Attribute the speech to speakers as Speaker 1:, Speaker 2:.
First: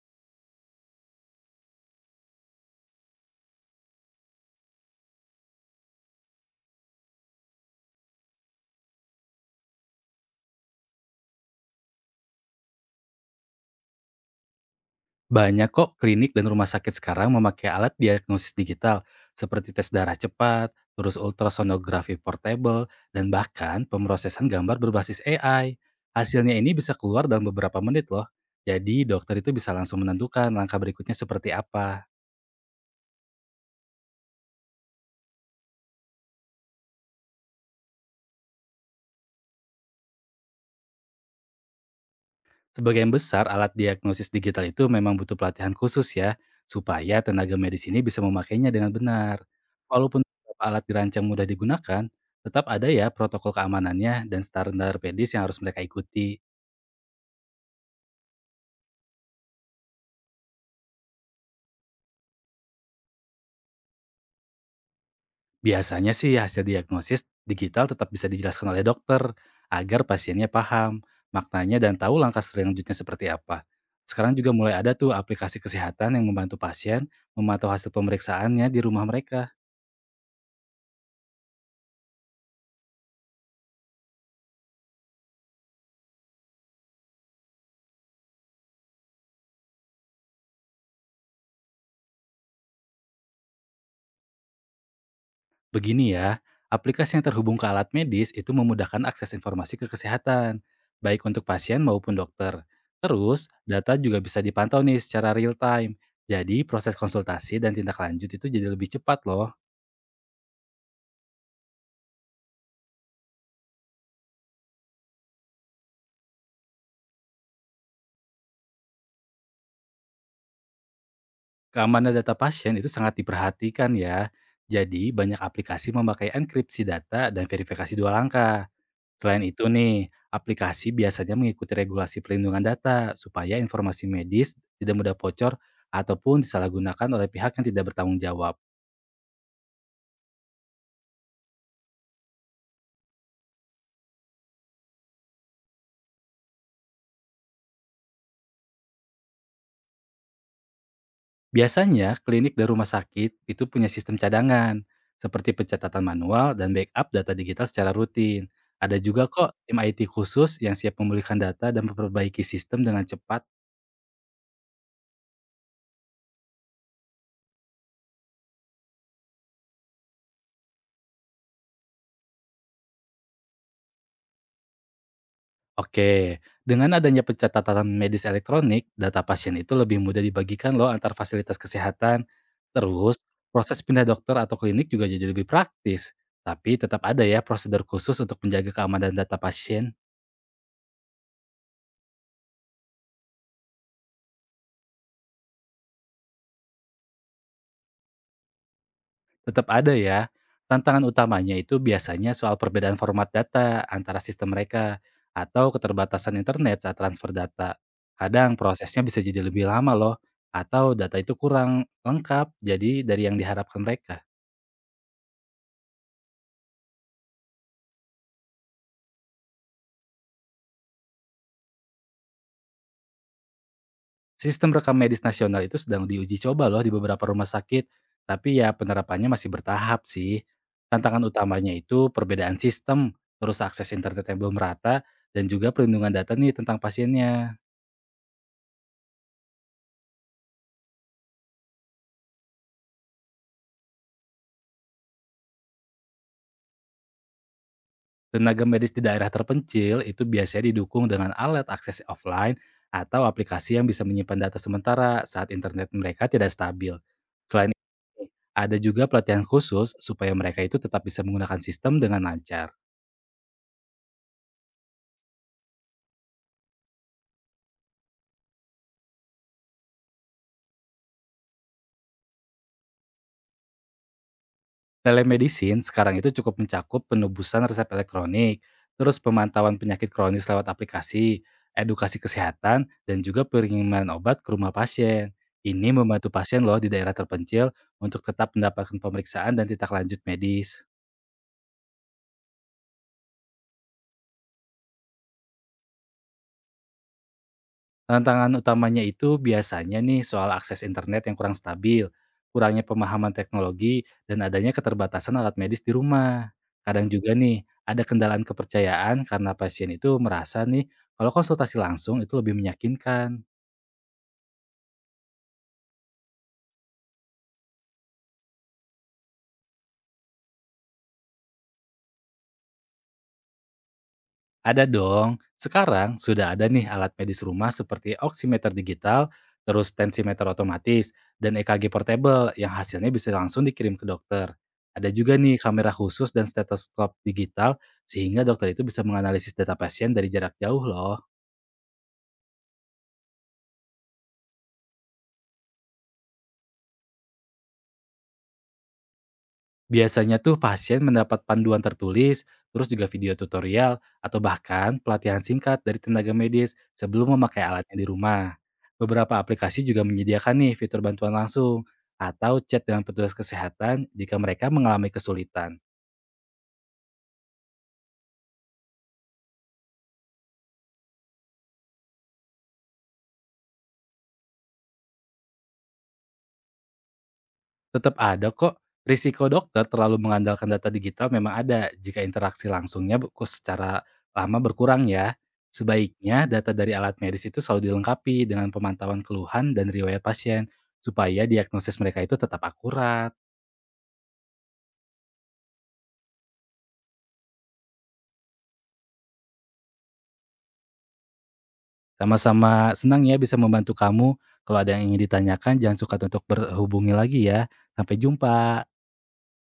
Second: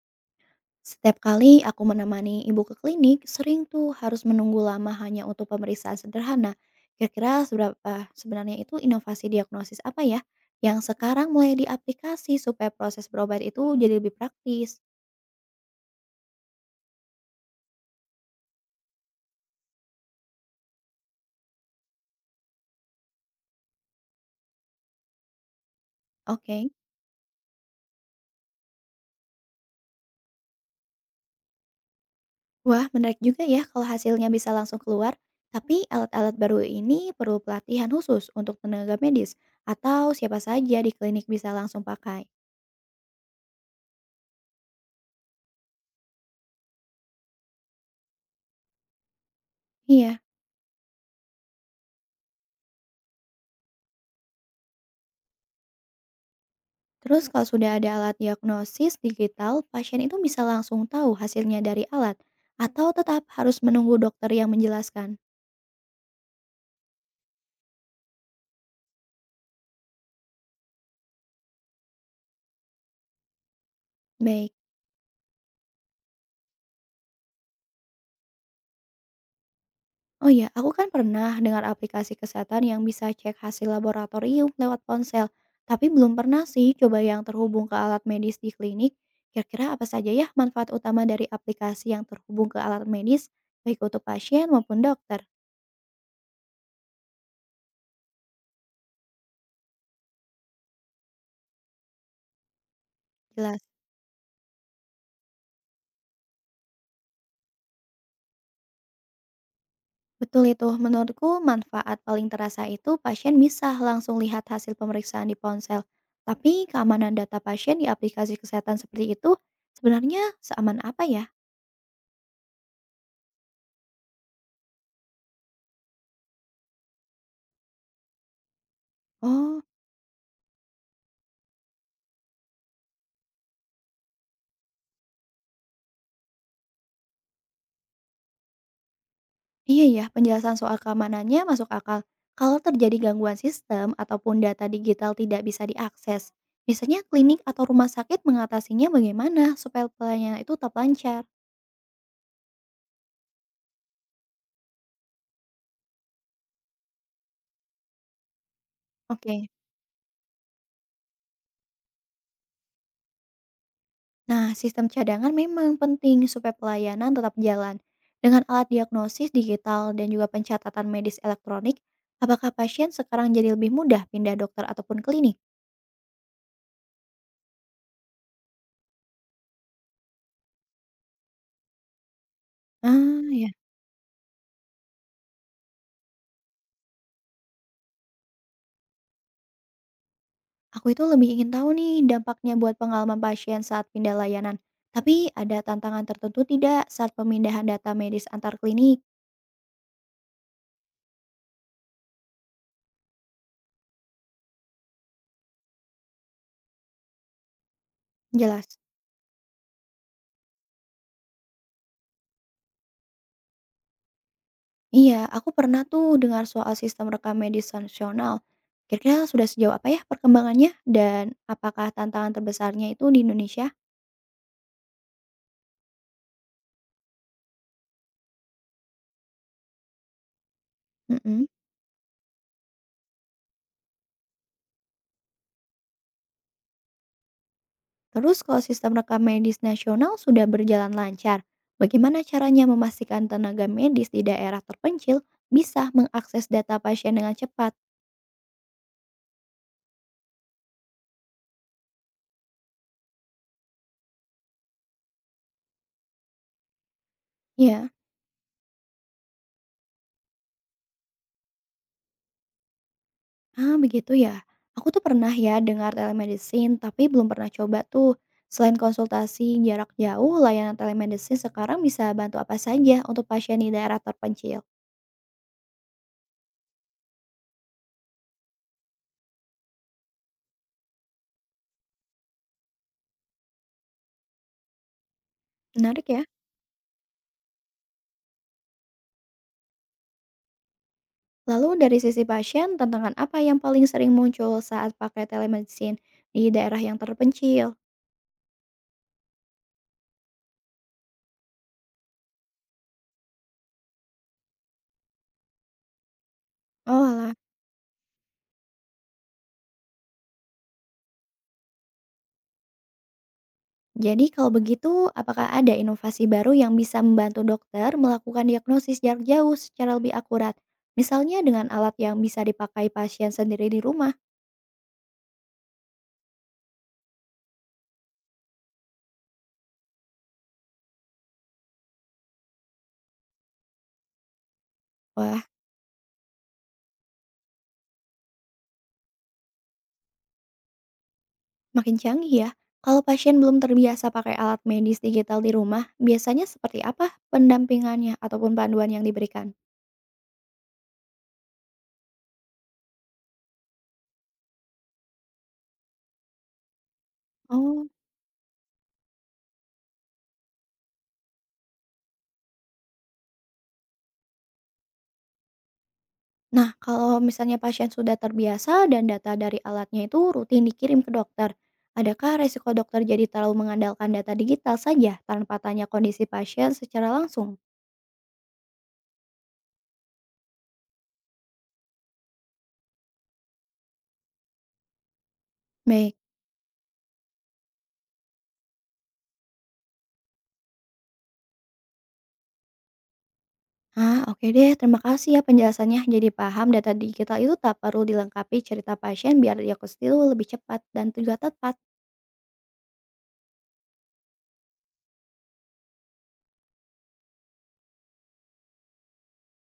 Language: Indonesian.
Speaker 1: Setiap kali aku menemani ibu ke klinik, sering tuh harus menunggu lama hanya untuk pemeriksaan sederhana. Kira-kira seberapa sebenarnya itu inovasi diagnosis apa ya yang sekarang mulai diaplikasi supaya proses berobat itu jadi lebih praktis?
Speaker 2: Banyak kok klinik dan rumah sakit sekarang memakai alat diagnosis digital seperti tes darah cepat, terus ultrasonografi portable, dan bahkan pemrosesan gambar berbasis AI. Hasilnya
Speaker 1: Oke,
Speaker 2: ini bisa keluar dalam beberapa menit loh. Jadi dokter itu bisa langsung menentukan langkah berikutnya seperti apa.
Speaker 1: wah menarik juga ya kalau hasilnya bisa langsung keluar. Tapi alat-alat baru ini perlu pelatihan khusus untuk tenaga medis atau siapa saja di klinik bisa langsung pakai.
Speaker 2: Sebagian besar alat diagnosis digital itu memang butuh pelatihan khusus ya, supaya tenaga medis ini bisa memakainya dengan benar.
Speaker 1: Iya.
Speaker 2: Walaupun beberapa alat dirancang mudah digunakan, tetap ada ya protokol keamanannya dan standar medis yang harus mereka ikuti.
Speaker 1: Terus kalau sudah ada alat diagnosis digital, pasien itu bisa langsung tahu hasilnya dari alat atau tetap harus menunggu dokter yang menjelaskan?
Speaker 2: Biasanya sih hasil diagnosis digital tetap bisa dijelaskan oleh dokter agar pasiennya paham maknanya dan tahu langkah selanjutnya seperti apa. Sekarang juga
Speaker 1: Baik.
Speaker 2: mulai ada tuh aplikasi kesehatan yang membantu pasien memantau hasil pemeriksaannya di rumah mereka.
Speaker 1: Oh ya, aku kan pernah dengar aplikasi kesehatan yang bisa cek hasil laboratorium lewat ponsel, tapi belum pernah sih coba yang terhubung ke alat medis di klinik. Kira-kira apa saja ya manfaat utama dari aplikasi yang terhubung ke alat medis, baik untuk pasien maupun dokter?
Speaker 2: Begini ya, aplikasi yang terhubung ke alat medis itu memudahkan akses informasi ke kesehatan, baik untuk pasien maupun dokter. Terus,
Speaker 1: Jelas.
Speaker 2: data juga bisa dipantau nih secara real time. Jadi, proses konsultasi dan tindak lanjut itu jadi lebih cepat loh.
Speaker 1: Betul itu, menurutku manfaat paling terasa itu pasien bisa langsung lihat hasil pemeriksaan di ponsel. Tapi keamanan data pasien di aplikasi kesehatan seperti itu sebenarnya seaman apa ya?
Speaker 2: Keamanan data pasien itu sangat diperhatikan ya. Jadi, banyak aplikasi memakai enkripsi data dan verifikasi 2 langkah. Selain
Speaker 1: Oh,
Speaker 2: itu nih, aplikasi biasanya mengikuti regulasi perlindungan data supaya informasi medis tidak mudah bocor ataupun disalahgunakan oleh pihak yang tidak bertanggung jawab.
Speaker 1: iya ya, penjelasan soal keamanannya masuk akal. Kalau terjadi gangguan sistem ataupun data digital tidak bisa diakses, biasanya klinik atau rumah sakit mengatasinya bagaimana supaya pelayanan itu tetap lancar?
Speaker 2: Biasanya, klinik dan rumah sakit itu punya sistem cadangan, seperti pencatatan manual dan backup data digital secara rutin. Ada juga
Speaker 1: Oke.
Speaker 2: kok tim IT khusus yang siap memulihkan data dan memperbaiki sistem dengan cepat.
Speaker 1: Nah, sistem cadangan memang penting supaya pelayanan tetap jalan. Dengan alat diagnosis digital dan juga pencatatan medis elektronik, apakah pasien sekarang jadi lebih mudah pindah dokter ataupun klinik?
Speaker 2: Oke, dengan adanya pencatatan medis elektronik, data pasien itu lebih mudah dibagikan loh antar fasilitas kesehatan.
Speaker 1: Ah,
Speaker 2: Terus,
Speaker 1: ya.
Speaker 2: proses pindah dokter atau klinik juga jadi lebih praktis. Tapi tetap ada ya prosedur khusus untuk menjaga keamanan data pasien.
Speaker 1: Aku itu lebih ingin tahu nih dampaknya buat pengalaman pasien saat pindah layanan. Tapi ada tantangan tertentu tidak saat pemindahan data medis antar klinik?
Speaker 2: Tetap ada ya. Tantangan utamanya itu biasanya soal perbedaan format data antara sistem mereka atau keterbatasan internet saat transfer data. Kadang
Speaker 1: Jelas.
Speaker 2: prosesnya bisa jadi lebih lama loh, atau data itu kurang lengkap jadi dari yang diharapkan mereka.
Speaker 1: Iya, aku pernah tuh dengar soal sistem rekam medis nasional. Kira-kira sudah sejauh apa ya perkembangannya dan apakah tantangan terbesarnya itu di Indonesia?
Speaker 2: Sistem rekam medis nasional itu sedang diuji coba loh di beberapa rumah sakit, tapi ya penerapannya masih bertahap sih. Tantangan
Speaker 1: Mm-mm.
Speaker 2: utamanya itu perbedaan sistem, terus akses internet yang belum rata, dan juga perlindungan data nih tentang pasiennya.
Speaker 1: Terus kalau sistem rekam medis nasional sudah berjalan lancar, bagaimana caranya memastikan tenaga medis di daerah terpencil bisa mengakses data pasien dengan cepat?
Speaker 2: Tenaga medis di daerah terpencil itu biasanya didukung dengan alat akses offline atau aplikasi yang bisa menyimpan data sementara saat internet mereka tidak stabil. Selain itu,
Speaker 1: Ya.
Speaker 2: ada juga pelatihan khusus supaya mereka itu tetap bisa menggunakan sistem dengan lancar.
Speaker 1: Ah, begitu ya. Aku tuh pernah ya dengar telemedicine, tapi belum pernah coba tuh. Selain konsultasi jarak jauh, layanan telemedicine sekarang bisa bantu apa saja untuk pasien di daerah terpencil.
Speaker 2: Telemedicine sekarang itu cukup mencakup penebusan resep elektronik, terus pemantauan penyakit kronis lewat aplikasi, edukasi kesehatan, dan juga pengiriman obat ke rumah pasien. Ini
Speaker 1: Menarik ya?
Speaker 2: membantu pasien loh di daerah terpencil untuk tetap mendapatkan pemeriksaan dan tindak lanjut medis.
Speaker 1: Lalu dari sisi pasien, tantangan apa yang paling sering muncul saat pakai telemedicine di daerah yang terpencil?
Speaker 2: Tantangan utamanya itu biasanya nih soal akses internet yang kurang stabil, kurangnya pemahaman teknologi, dan adanya keterbatasan alat medis di rumah.
Speaker 1: Oh
Speaker 2: Kadang juga
Speaker 1: alah,
Speaker 2: nih, ada kendalaan kepercayaan karena pasien itu merasa nih kalau konsultasi langsung itu lebih meyakinkan.
Speaker 1: jadi kalau begitu, apakah ada inovasi baru yang bisa membantu dokter melakukan diagnosis jarak jauh secara lebih akurat? Misalnya dengan alat yang bisa dipakai pasien sendiri di rumah.
Speaker 2: Ada dong. Sekarang sudah ada nih alat medis rumah seperti oximeter digital, terus tensimeter otomatis, dan EKG portable yang hasilnya bisa langsung dikirim ke dokter. Ada juga
Speaker 1: Wah,
Speaker 2: nih kamera khusus dan stetoskop digital sehingga dokter itu bisa menganalisis data pasien dari jarak jauh loh.
Speaker 1: makin canggih ya. Kalau pasien belum terbiasa pakai alat medis digital di rumah, biasanya seperti apa pendampingannya ataupun panduan yang diberikan?
Speaker 2: Biasanya tuh pasien mendapat panduan tertulis, terus juga video tutorial, atau bahkan pelatihan singkat dari tenaga medis sebelum memakai
Speaker 1: Oh,
Speaker 2: alatnya di rumah. Beberapa aplikasi juga menyediakan nih fitur bantuan langsung atau chat dengan petugas kesehatan jika mereka mengalami kesulitan.
Speaker 1: nah kalau misalnya pasien sudah terbiasa dan data dari alatnya itu rutin dikirim ke dokter, adakah resiko dokter jadi terlalu mengandalkan data digital saja tanpa tanya kondisi pasien secara langsung?
Speaker 2: Tetap ada kok. Risiko dokter terlalu mengandalkan data digital memang ada jika interaksi langsungnya be ku secara lama berkurang ya.
Speaker 1: Baik.
Speaker 2: Sebaiknya data dari alat medis itu selalu dilengkapi dengan pemantauan keluhan dan riwayat pasien, supaya diagnosis mereka itu tetap akurat.
Speaker 1: Ah, oke deh. Terima kasih ya penjelasannya. Jadi paham data digital itu tak perlu dilengkapi cerita pasien biar diagnosis itu lebih cepat dan juga tepat.
Speaker 2: Sama-sama senang ya bisa membantu kamu. Kalau ada yang ingin ditanyakan jangan suka untuk berhubungi lagi ya. Sampai jumpa.